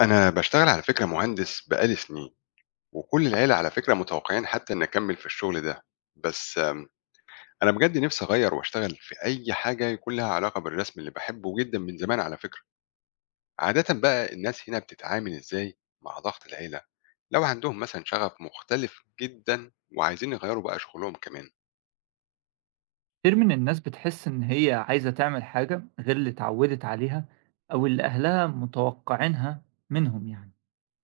أنا باشتغل على فكرة مهندس بقى لي سنين، وكل العيلة على فكرة متوقعين حتّى إنّي أكمّل في الشغل ده، بس أنا بجد نِفْسي أغيّر وأشتغل في أي حاجة يكون لها علاقة بالرسم اللي باحبه جدًا من زمان على فكرة، عادةً بقى الناس هنا بتتعامل إزاي مع ضغط العيلة، لو عندهم مثلًا شغف مختلف جدًا وعايزين يغيّروا بقى شغلهم كمان؟ كتير من الناس بتحس إن هي عايزة تعمل حاجة غير اللي اتعودت عليها أو اللي أهلها متوقعينها منهم يعني،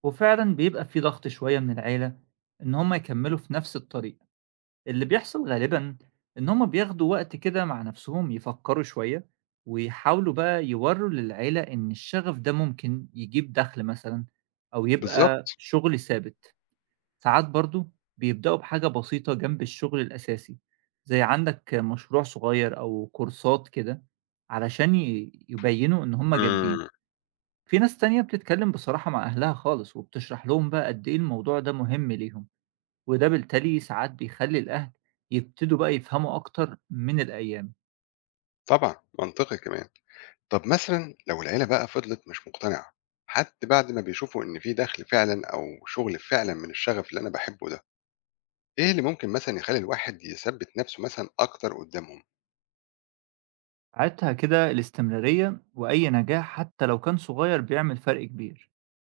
وفعلا بيبقى في ضغط شوية من العيلة إن هم يكملوا في نفس الطريق. اللي بيحصل غالبا إن هم بياخدوا وقت كده مع نفسهم يفكروا شوية ويحاولوا بقى يوروا للعيلة إن الشغف ده ممكن يجيب دخل مثلا أو يبقى بالضبط، شغل ثابت. ساعات برضه بيبدأوا بحاجة بسيطة جنب الشغل الأساسي، زي عندك مشروع صغير أو كورسات كده علشان يبيّنوا إن هم جادين. إمم، في ناس تانية بتتكلم بصراحة مع أهلها خالص وبتشرح لهم بقى قد إيه الموضوع ده مهم ليهم، وده بالتالي ساعات بيخلّي الأهل يبتدوا بقى يفهموا أكتر من الأيام. طبعًا منطقي كمان. طب مثلًا لو العيلة بقى فضلت مش مقتنعة، حتى بعد ما بيشوفوا إن في دخْل فعلًا أو شغل فعلًا من الشغف اللي أنا باحبه ده، إيه اللي ممكن مثلًا يخلّي الواحد يثبّت نَفْسه مثلًا أكتر قدّامهم؟ ساعتها كده الاستمرارية وأي نجاح حتى لو كان صغير بيعمل فرق كبير.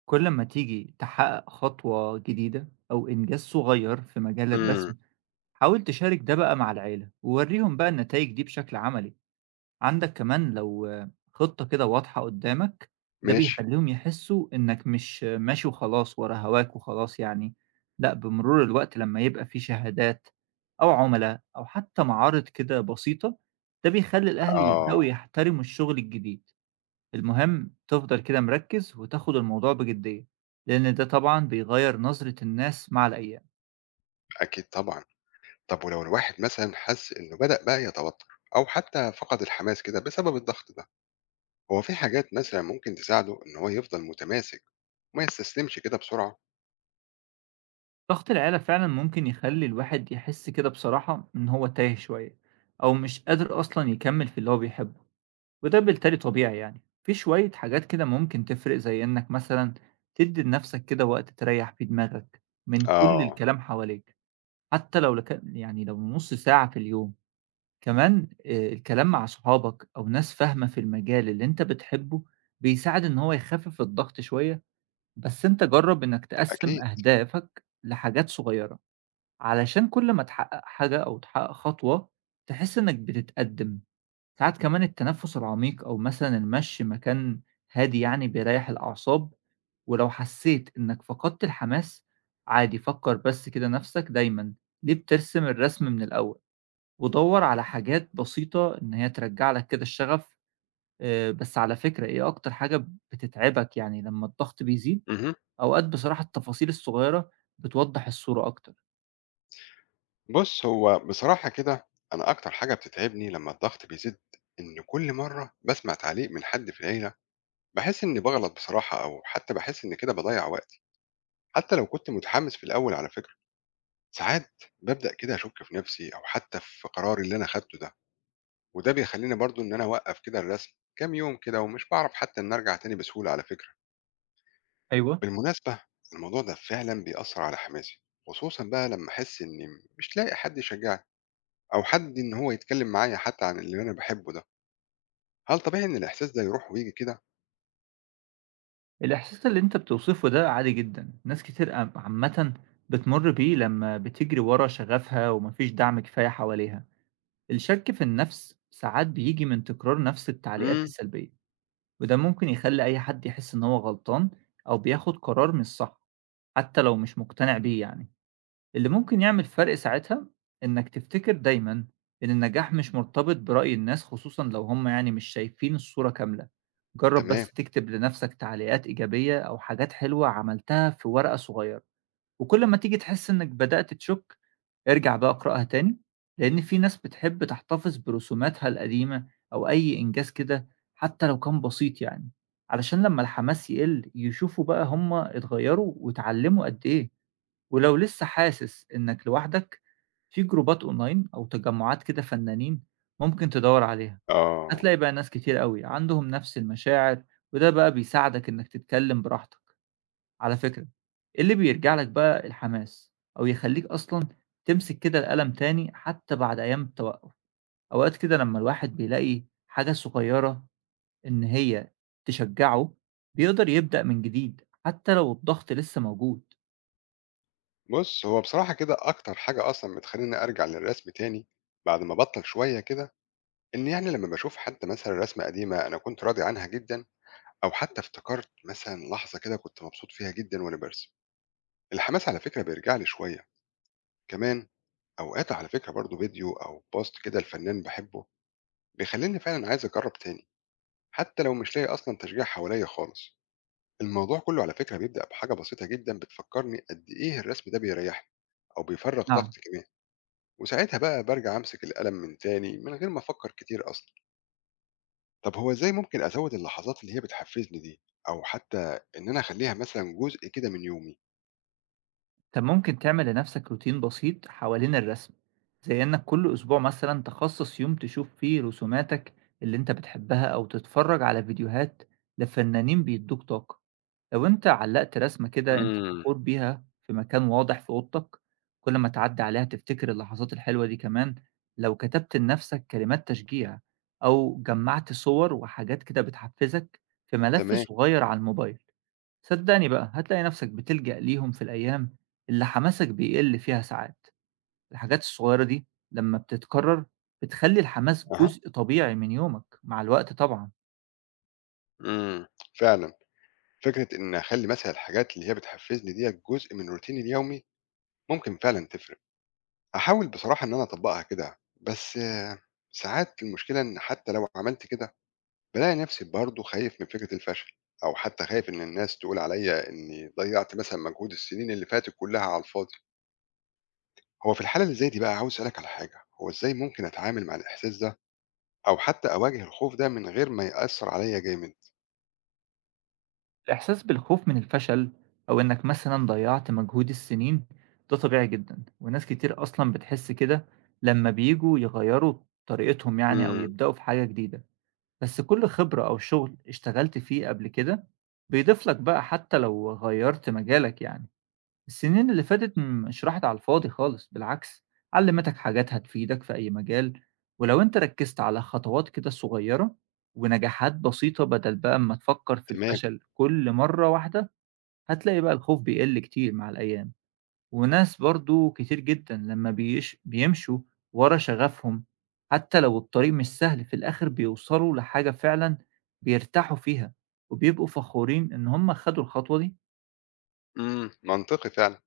كل أمّا تيجي تحقق خطوة جديدة أو إنجاز صغير في مجال إمم، الرسم حاول تشارك ده بقى مع العيلة ووريهم بقى النتائج دي بشكل عملي. عندك كمان لو خطة كده واضحة قدامك، ده ماشي، بيخليهم يحسوا إنك مش ماشي وخلاص ورا هواك وخلاص يعني. لا، بمرور الوقت لما يبقى في شهادات أو عملاء أو حتى معارض كده بسيطة، ده بيخلي الأهل آه، يبدأوا يحترموا الشغل الجديد. المهم تفضل كده مركز وتاخد الموضوع بجدية، لأن ده طبعا بيغير نظرة الناس مع الأيام. أكيد طبعًا. طب ولو الواحد مثلًا حَس إنه بدأ بقى يتوتّر أو حتى فقد الحماس كده بسبب الضغط ده، هو في حاجات مثلًا ممكن تساعده إن هو يفضل متماسك وما يستسلمش كده بسرعة؟ ضغط العيلة فعلًا ممكن يخلّي الواحد يحس كده بصراحة إن هو تايه شوية، أو مش قادر أصلًا يكمّل في اللي هو بيحبه، وده بالتالي طبيعي يعني. في شوية حاجات كده ممكن تفرق زي إنك مثلًا تدّي لنفسك كده وقت تريّح فيه دماغك من كل آه، الكلام حواليك، حتى لو لك يعني لو نُص ساعة في اليوم. كمان الكلام مع صحابك أو ناس فاهمة في المجال اللي أنت بتحبه، بيساعد إن هو يخفف الضغط شوية، بس أنت جرّب إنك تقسّم أكيد. أهدافك لحاجات صغيرة. علشان كل ما تحقق حاجة أو تحقق خطوة تحس إنك بتتقدم، ساعات كمان التنفس العميق أو مثلًا المشي مكان هادي يعني بيريح الأعصاب، ولو حسيت إنك فقدت الحماس عادي فكر بس كده نفسك دايمًا ليه بترسم الرسم من الأول، ودوّر على حاجات بسيطة إن هي ترجع لك كده الشغف. بس على فكرة إيه أكتر حاجة بتتعبك يعني لما الضغط بيزيد؟ اهم. أوقات بصراحة التفاصيل الصغيرة بتوضح الصورة أكتر. بُص، هو بصراحة كده أنا أكتر حاجة بتتعبني لمّا الضغط بيزيد إن كل مرّة باسمع تعليق من حد في العيلة، باحس إني باغلط بصراحة أو حتى باحس إن كده باضيّع وقتي، حتى لو كنت متحمس في الأول على فكرة. ساعات بابدأ كده أشُك في نفسي أو حتى في قراري اللي أنا خدته ده، وده بيخلّيني برضه إن أنا أوقّف كده الرسم كام يوم كده ومش باعرف حتى إن أرجع تاني بسهولة على فكرة. أيوه. بالمناسبة الموضوع ده فعلًا بيأثّر على حماسي، خصوصًا بقى لمّا أحس إني مش لاقي حد يشجّعني. أو حد إن هو يتكلّم معايا حتى عن اللي أنا باحبه ده، هل طبيعي إن الإحساس ده يروح وييجي كده؟ الإحساس اللي أنت بتوصفه ده عادي جدًا، ناس كتير عامةً بتمُر بيه لمّا بتجري ورا شغفها وما فيش دعم كفاية حواليها. الشَك في النَفْس ساعات بييجي من تكرار نَفْس التعليقات إمم، السلبية، وده ممكن يخلّي أي حد يحس إن هو غلطان أو بياخد قرار مش صح، حتى لو مش مقتنع بيه يعني. اللي ممكن يعمل فرق ساعتها إنك تفتكر دايمًا إن النجاح مش مرتبط برأي الناس، خصوصًا لو هم يعني مش شايفين الصورة كاملة. جرّب تمام، بس تكتب لنفسك تعليقات إيجابية أو حاجات حلوة عملتها في ورقة صغيرة، وكل ما تيجي تحس إنك بدأت تشك ارجع بقى اقرأها تاني، لإن في ناس بتحب تحتفظ برسوماتها القديمة أو أي إنجاز كده حتى لو كان بسيط يعني، علشان لما الحماس يقل يشوفوا بقى هم اتغيّروا واتعلموا قد إيه. ولو لسه حاسس إنك لوحدك، في جروبات أونلاين أو تجمعات كده فنانين ممكن تدوّر عليها، آه. هتلاقي بقى ناس كتير أوي عندهم نفس المشاعر، وده بقى بيساعدك إنك تتكلم براحتك. على فكرة، اللي بيرجع لك بقى الحماس أو يخلّيك أصلًا تمسك كده القلم تاني حتى بعد أيام التوقف، أوقات كده لمّا الواحد بيلاقي حاجة صغيرة إن هي تشجّعه، بيقدر يبدأ من جديد حتى لو الضغط لسه موجود. بُص، هو بصراحة كده أكتر حاجة أصلًا بتخلّيني أرجع للرسم تاني بعد ما أبطّل شوية كده، إن يعني لمّا باشوف حتى مثلًا رسمة قديمة أنا كنت راضي عنها جدًا أو حتى افتكرت مثلًا لحظة كده كنت مبسوط فيها جدًا وأنا بارسم، الحماس على فكرة بيرجع لي شوية. كمان أوقات على فكرة برضه فيديو أو post كده لفنان باحبه، بيخلّيني فعلًا عايز أجرّب تاني، حتى لو مش لاقي أصلًا تشجيع حواليّا خالص. الموضوع كله على فكرة بيبدأ بحاجة بسيطة جدا بتفكرني قد إيه الرسم ده بيريحني أو بيفرغ نعم. طاقتي كمان، وساعتها بقى برجع أمسك القلم من تاني من غير ما أفكر كتير أصلا. طب هو إزاي ممكن أزود اللحظات اللي هي بتحفزني دي أو حتى إن أنا أخليها مثلا جزء كده من يومي. طب ممكن تعمل لنفسك روتين بسيط حوالين الرسم، زي انك كل اسبوع مثلا تخصص يوم تشوف فيه رسوماتك اللي انت بتحبها او تتفرج على فيديوهات لفنانين بيدوك طاقة. لو انت علقت رسمة كده انت امم. فخور بيها في مكان واضح في اوضتك، كل ما تعدي عليها تفتكر اللحظات الحلوة دي كمان. لو كتبت لنفسك كلمات تشجيع او جمعت صور وحاجات كده بتحفزك في ملف تمام. صغير على الموبايل، صدّقني بقى، هتلاقي نفْسك بتلجأ ليهم في الأيام اللي حماسك بيقِل فيها. ساعات الحاجات الصغيّرة دي لمّا بتتكرر بتخلّي الحماس أها. جزء طبيعي من يومك مع الوقت طبعًا. امم. فعلا، فكرة إن أخلي مثلا الحاجات اللي هي بتحفزني دي جزء من روتيني اليومي ممكن فعلا تفرق. هحاول بصراحة إن أنا أطبقها كده بس ساعات المشكلة إن حتى لو عملت كده بالاقي نفسي برضه خايف من فكرة الفشل، أو حتى خايف إن الناس تقول عليّا إني ضيّعت مثلًا مجهود السنين اللي فاتت كلها على الفاضي. هو في الحالة اللي زي دي بقى عاوز أسألك على حاجة، هو إزاي ممكن أتعامل مع الإحساس ده، أو حتى أواجه الخوف ده من غير ما يأثّر عليّا جامد؟ الإحساس بالخوف من الفشل أو إنك مثلًا ضيّعت مجهود السنين ده طبيعي جدًا، وناس كتير أصلًا بتحس كده لمّا بييجوا يغيّروا طريقتهم يعني أو إمم، يبدأوا في حاجة جديدة، بس كل خبرة أو شغل اشتغلت فيه قبل كده بيضيف لك بقى حتى لو غيّرت مجالك يعني. السنين اللي فاتت مش راحت على الفاضي خالص، بالعكس علمتك حاجات هتفيدك في أي مجال، ولو أنت ركزت على خطوات كده صغيرة ونجاحات بسيطة بدل بقى ما تفكر في تمام، الفشل كل مرة واحدة هتلاقي بقى الخوف بيقل كتير مع الأيام. وناس برضو كتير جدا لما بيمشوا ورا شغفهم حتى لو الطريق مش سهل، في الآخر بيوصلوا لحاجة فعلا بيرتاحوا فيها وبيبقوا فخورين إن هم خدوا الخطوة دي. إمم، منطقي فعلًا.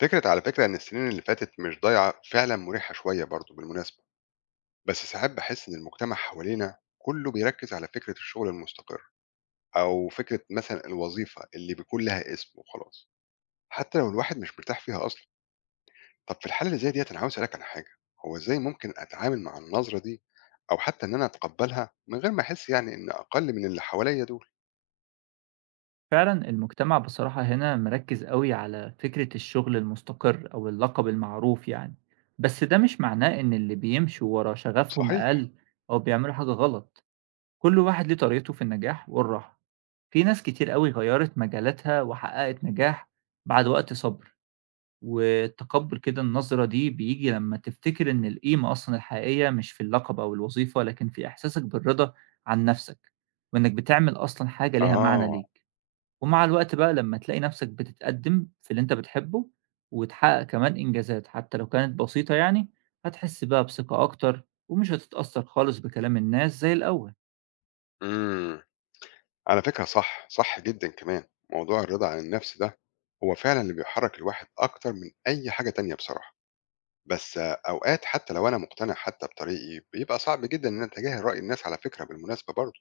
فكرة على فكرة إن السنين اللي فاتت مش ضايعة فعلًا مُريحة شوية برضه بالمناسبة، بس ساعات باحس إن المجتمع حوالينا كُلّه بيركّز على فكرة الشغل المستقر، أو فكرة مثلًا الوظيفة اللي بيكون لها اسم وخلاص. حتى لو الواحد مش مرتاح فيها أصلا. طب في الحالة اللي زي ديت أنا عاوز أسألك على حاجة، هو إزاي ممكن أتعامل مع النظرة دي أو حتى إن أنا أتقبلها من غير ما أحس يعني إن أقل من اللي حواليا دول. فعلا المجتمع بصراحة هنا مركز قوي على فكرة الشغل المستقر أو اللقب المعروف يعني، بس ده مش معناه إن اللي بيمشوا ورا شغفهم صحيح. أقل أو بيعملوا حاجة غلط. كل واحد ليه طريقته في النجاح والراحة. في ناس كتير قوي غيرت مجالاتها وحققت نجاح بعد وقت صبر. وتقبل كده النظرة دي بيجي لما تفتكر إن القيمة أصلا الحقيقية مش في اللقب أو الوظيفة لكن في إحساسك بالرضا عن نفسك، وإنك بتعمل أصلا حاجة ليها معنى آه. ليك. ومع الوقت بقى لمّا تلاقي نَفْسك بتتقدِّم في اللي أنت بتحبه، وتحقق كمان إنجازات حتى لو كانت بسيطة يعني، هتحس بقى بثقة أكتر، ومش هتتأثّر خالص بكلام الناس زي الأول. امم. على فكرة صح صح جدا، كمان موضوع الرضا عن النفس ده هو فعلا اللي بيحرك الواحد أكتر من أي حاجة تانية بصراحة. بس أوقات حتى لو أنا مقتنع حتى بطريقي بيبقى صعب جدا إن أنا أتجاهل رأي الناس على فكرة بالمناسبة برضه،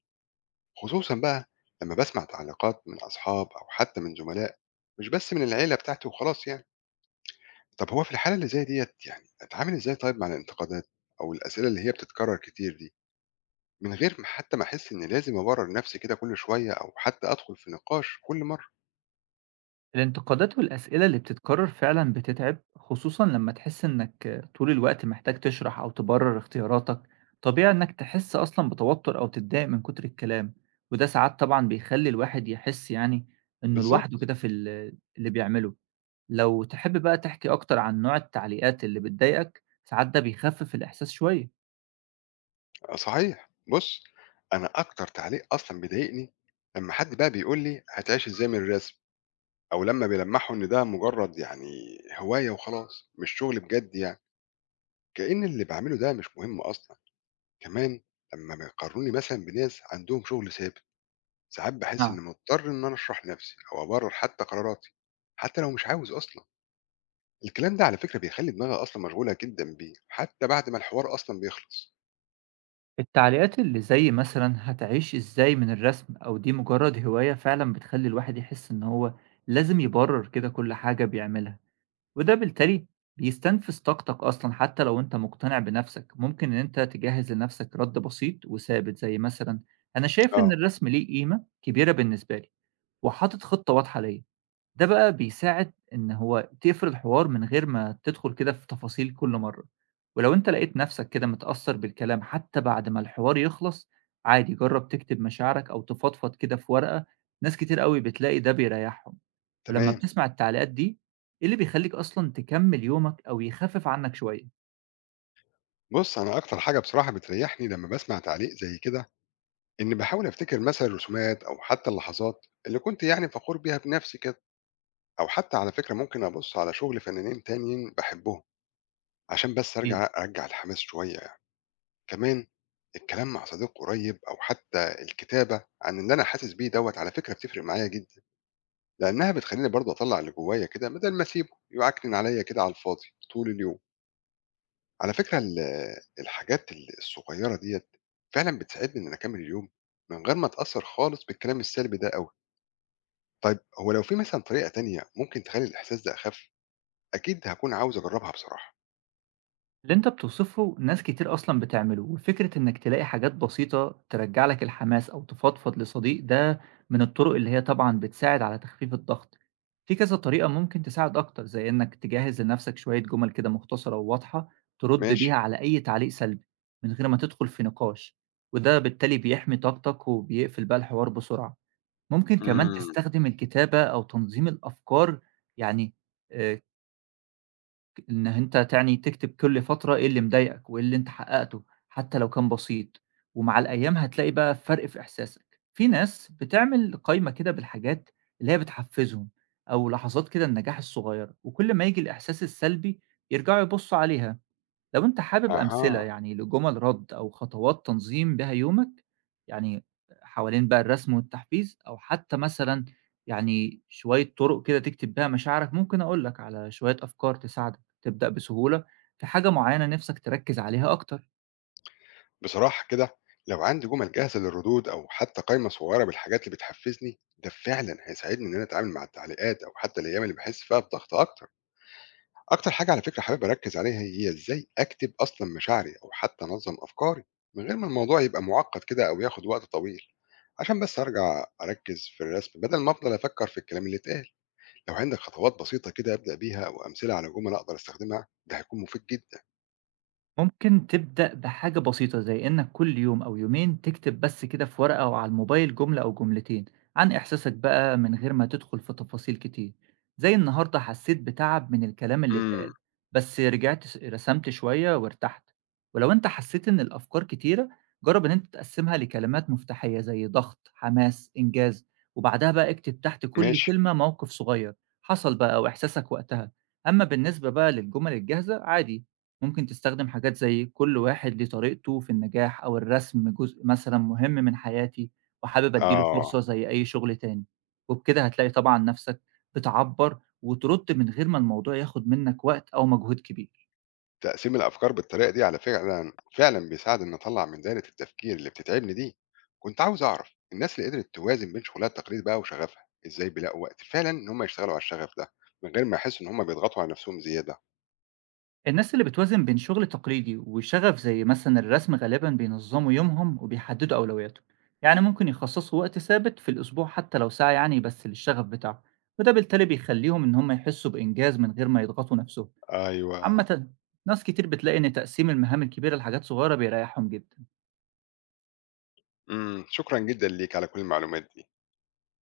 خصوصًا بقى لمّا باسمع تعليقات من أصحاب أو حتى من زملاء، مش بس من العيلة بتاعتي وخلاص يعني. طب هو في الحالة اللي زي ديّة يعني أتعامل إزاي طيب مع الانتقادات أو الأسئلة اللي هي بتتكرر كتير دي، من غير ما حتى ما أحس إني لازم أبرر نفسي كده كل شوية أو حتى أدخل في نقاش كل مرة؟ الانتقادات والأسئلة اللي بتتكرر فعلًا بتتعب، خصوصًا لمّا تحس إنك طول الوقت محتاج تشرح أو تبرر اختياراتك، طبيعي إنك تحس أصلًا بتوتر أو تتضايق من كتر الكلام، وده ساعات طبعًا بيخلّي الواحد يحس يعني إنه لوحده بالضبط، كده في اللي بيعمله. لو تحب بقى تحكي أكتر عن نوع التعليقات اللي بتضايقك، ساعات ده بيخفف الإحساس شوية. آه صحيح. بُص، أنا أكتر تعليق أصلًا بيضايقني لمّا حد بقى بيقول لي هتعيش إزاي من الرسم، أو لمّا بيلمّحوا إن ده مجرد يعني هواية وخلاص، مش شغل بجد يعني. كأن اللي باعمله ده مش مهم أصلًا، كمان لمّا بيقارنوني مثلًا بناس عندهم شغل ثابت، ساعات باحس نعم. إني مضطر إن أنا أشرح نفسي أو أبرر حتى قراراتي، حتى لو مش عاوز أصلًا، الكلام ده على فكرة بيخلّي دماغي أصلًا مشغولة جدًا بيه، حتى بعد ما الحوار أصلًا بيخلص. التعليقات اللي زي مثلًا هتعيش إزاي من الرسم أو دي مجرد هواية، فعلًا بتخلي الواحد يحس إن هو لازم يبرر كده كل حاجة بيعملها، وده بالتالي بيستنفذ طاقتك أصلًا حتى لو أنت مقتنع بنفسك. ممكن إن أنت تجهز لنفسك رد بسيط وثابت زي مثلًا: أنا شايف إن آه. الرسم ليه قيمة كبيرة بالنسبة لي، وحاطط خطة واضحة ليا. ده بقى بيساعد إن هو تقفل الحوار من غير ما تدخل كده في تفاصيل كل مرة. ولو أنت لقيت نفسك كده متأثر بالكلام حتى بعد ما الحوار يخلص، عادي جرب تكتب مشاعرك أو تفضفض كده في ورقة، ناس كتير قوي بتلاقي ده بيريحهم. ولما تمام، بتسمع التعليقات دي إيه اللي بيخليك أصلا تكمل يومك أو يخفف عنك شوية؟ بُص أنا أكتر حاجة بصراحة بتريحني لمّا باسمع تعليق زي كده، إني باحاول أفتكر مثلًا الرسومات أو حتى اللحظات اللي كنت يعني فخور بيها بنفسي كده، أو حتى على فكرة ممكن أبُص على شغل فنانين تانيين باحبهم. عشان بس أرجع الحماس شوية يعني. كمان الكلام مع صديق قريب أو حتى الكتابة عن اللي أنا حاسس بيه دوت على فكرة بتفرق معايا جدا، لأنها بتخليني برضه أطلع اللي جوايا كده بدل ما أسيبه يعكنن عليا كده على الفاضي طول اليوم. على فكرة الحاجات الصغيرة ديت فعلا بتساعدني إن أنا أكمل اليوم من غير ما أتأثر خالص بالكلام السلبي ده أوي. طيب هو لو في مثلا طريقة تانية ممكن تخلي الإحساس ده أخف أكيد هكون عاوز أجربها بصراحة. اللي انت بتوصفه ناس كتير اصلا بتعمله، وفكرة انك تلاقي حاجات بسيطة ترجع لك الحماس او تفضفض لصديق ده من الطرق اللي هي طبعا بتساعد على تخفيف الضغط. في كذا طريقة ممكن تساعد اكتر، زي انك تجهز لنفسك شوية جمل كده مختصرة وواضحة ترد ماشي. بيها على اي تعليق سلبي من غير ما تدخل في نقاش، وده بالتالي بيحمي طاقتك وبيقفل بقى الحوار بسرعة. ممكن كمان امم. تستخدم الكتابة او تنظيم الافكار يعني، آه، إن أنت تعني تكتب كل فترة إيه اللي مضايقك وإيه اللي أنت حققته حتى لو كان بسيط، ومع الأيام هتلاقي بقى فرق في إحساسك. في ناس بتعمل قايمة كده بالحاجات اللي هي بتحفزهم أو لحظات كده النجاح الصغيرة، وكل ما ييجي الإحساس السلبي يرجعوا يبصوا عليها. لو أنت حابب أها. أمثلة يعني لجُمل رَد أو خطوات تنظيم بيها يومك، يعني حوالين بقى الرسم والتحفيز أو حتى مثلًا يعني شوية طُرق كده تكتب بيها مشاعرك، ممكن أقول لك على شوية أفكار تساعدك تبدأ بسهولة في حاجة معيّنة نِفْسك تركّز عليها أكتر. بصراحة كده، لو عندي جمل جاهزة للردود أو حتى قائمة صغيرة بالحاجات اللي بتحفزني ده فعلا هيساعدني إن أنا أتعامل مع التعليقات أو حتى الأيام اللي بحس فيها بضغط أكتر. أكتر حاجة على فكرة حابب أركز عليها هي إزاي أكتب أصلا مشاعري أو حتى أنظم أفكاري من غير ما الموضوع يبقى معقد كده أو ياخد وقت طويل، عشان بس أرجع أركز في الرسم بدل ما أفضل أفكر في الكلام اللي اتقال. لو عندك خطوات بسيطة كده أبدأ بيها أو أمثلة على جمل أقدر أستخدمها ده هيكون مفيد جدا. ممكن تبدأ بحاجة بسيطة زي إنك كل يوم أو يومين تكتب بس كده في ورقة أو على الموبايل جملة أو جملتين عن إحساسك بقى من غير ما تدخل في تفاصيل كتير، زي: النهاردة حسيت بتعب من الكلام اللي اتقال امم. بس رجعت رسمت شوية وارتحت. ولو أنت حسيت إن الأفكار كتيرة جرب إن أنت تقسمها لكلمات مفتاحية زي ضغط، حماس، إنجاز، وبعدها بقى اكتب تحت كل ماشي. كلمة موقف صغير حصل بقى وإحساسك وقتها. أما بالنسبة بقى للجمل الجاهزة عادي، ممكن تستخدم حاجات زي: كل واحد ليه طريقته في النجاح، أو: الرسم جزء مثلا مهم من حياتي وحابب أديله آه. فرصة زي أي شغل تاني. وبكده هتلاقي طبعا نفسك بتعبر وترد من غير ما الموضوع ياخد منك وقت أو مجهود كبير. تقسيم الأفكار بالطريقة دي على فعلًا فعلًا بيساعد إني أطلّع من دايرة التفكير اللي بتتعبني دي. كنت عاوز أعرف الناس اللي قدرت توازن بين شغلها التقليدي بقى وشغفها، إزاي بيلاقوا وقت فعلًا إن هم يشتغلوا على الشغف ده، من غير ما يحسّوا إن هم بيضغطوا على نفسهم زيادة؟ الناس اللي بتوازن بين شغل تقليدي وشغف زي مثلا الرسم غالبا بينظموا يومهم وبيحددوا أولوياتهم، يعني ممكن يخصصوا وقت ثابت في الأسبوع حتى لو ساعة يعني بس للشغف بتاعهم، وده بالتالي بيخليهم إن هم يحسوا بإنجاز من غير ما يضغطوا نفسهم. أيوه. عامةً، ناس كتير بتلاقي إن تقسيم المهام الكبيرة لحاجات صغيرة بيريحهم جدًا. إمم، شكرًا جدًا ليك على كل المعلومات دي.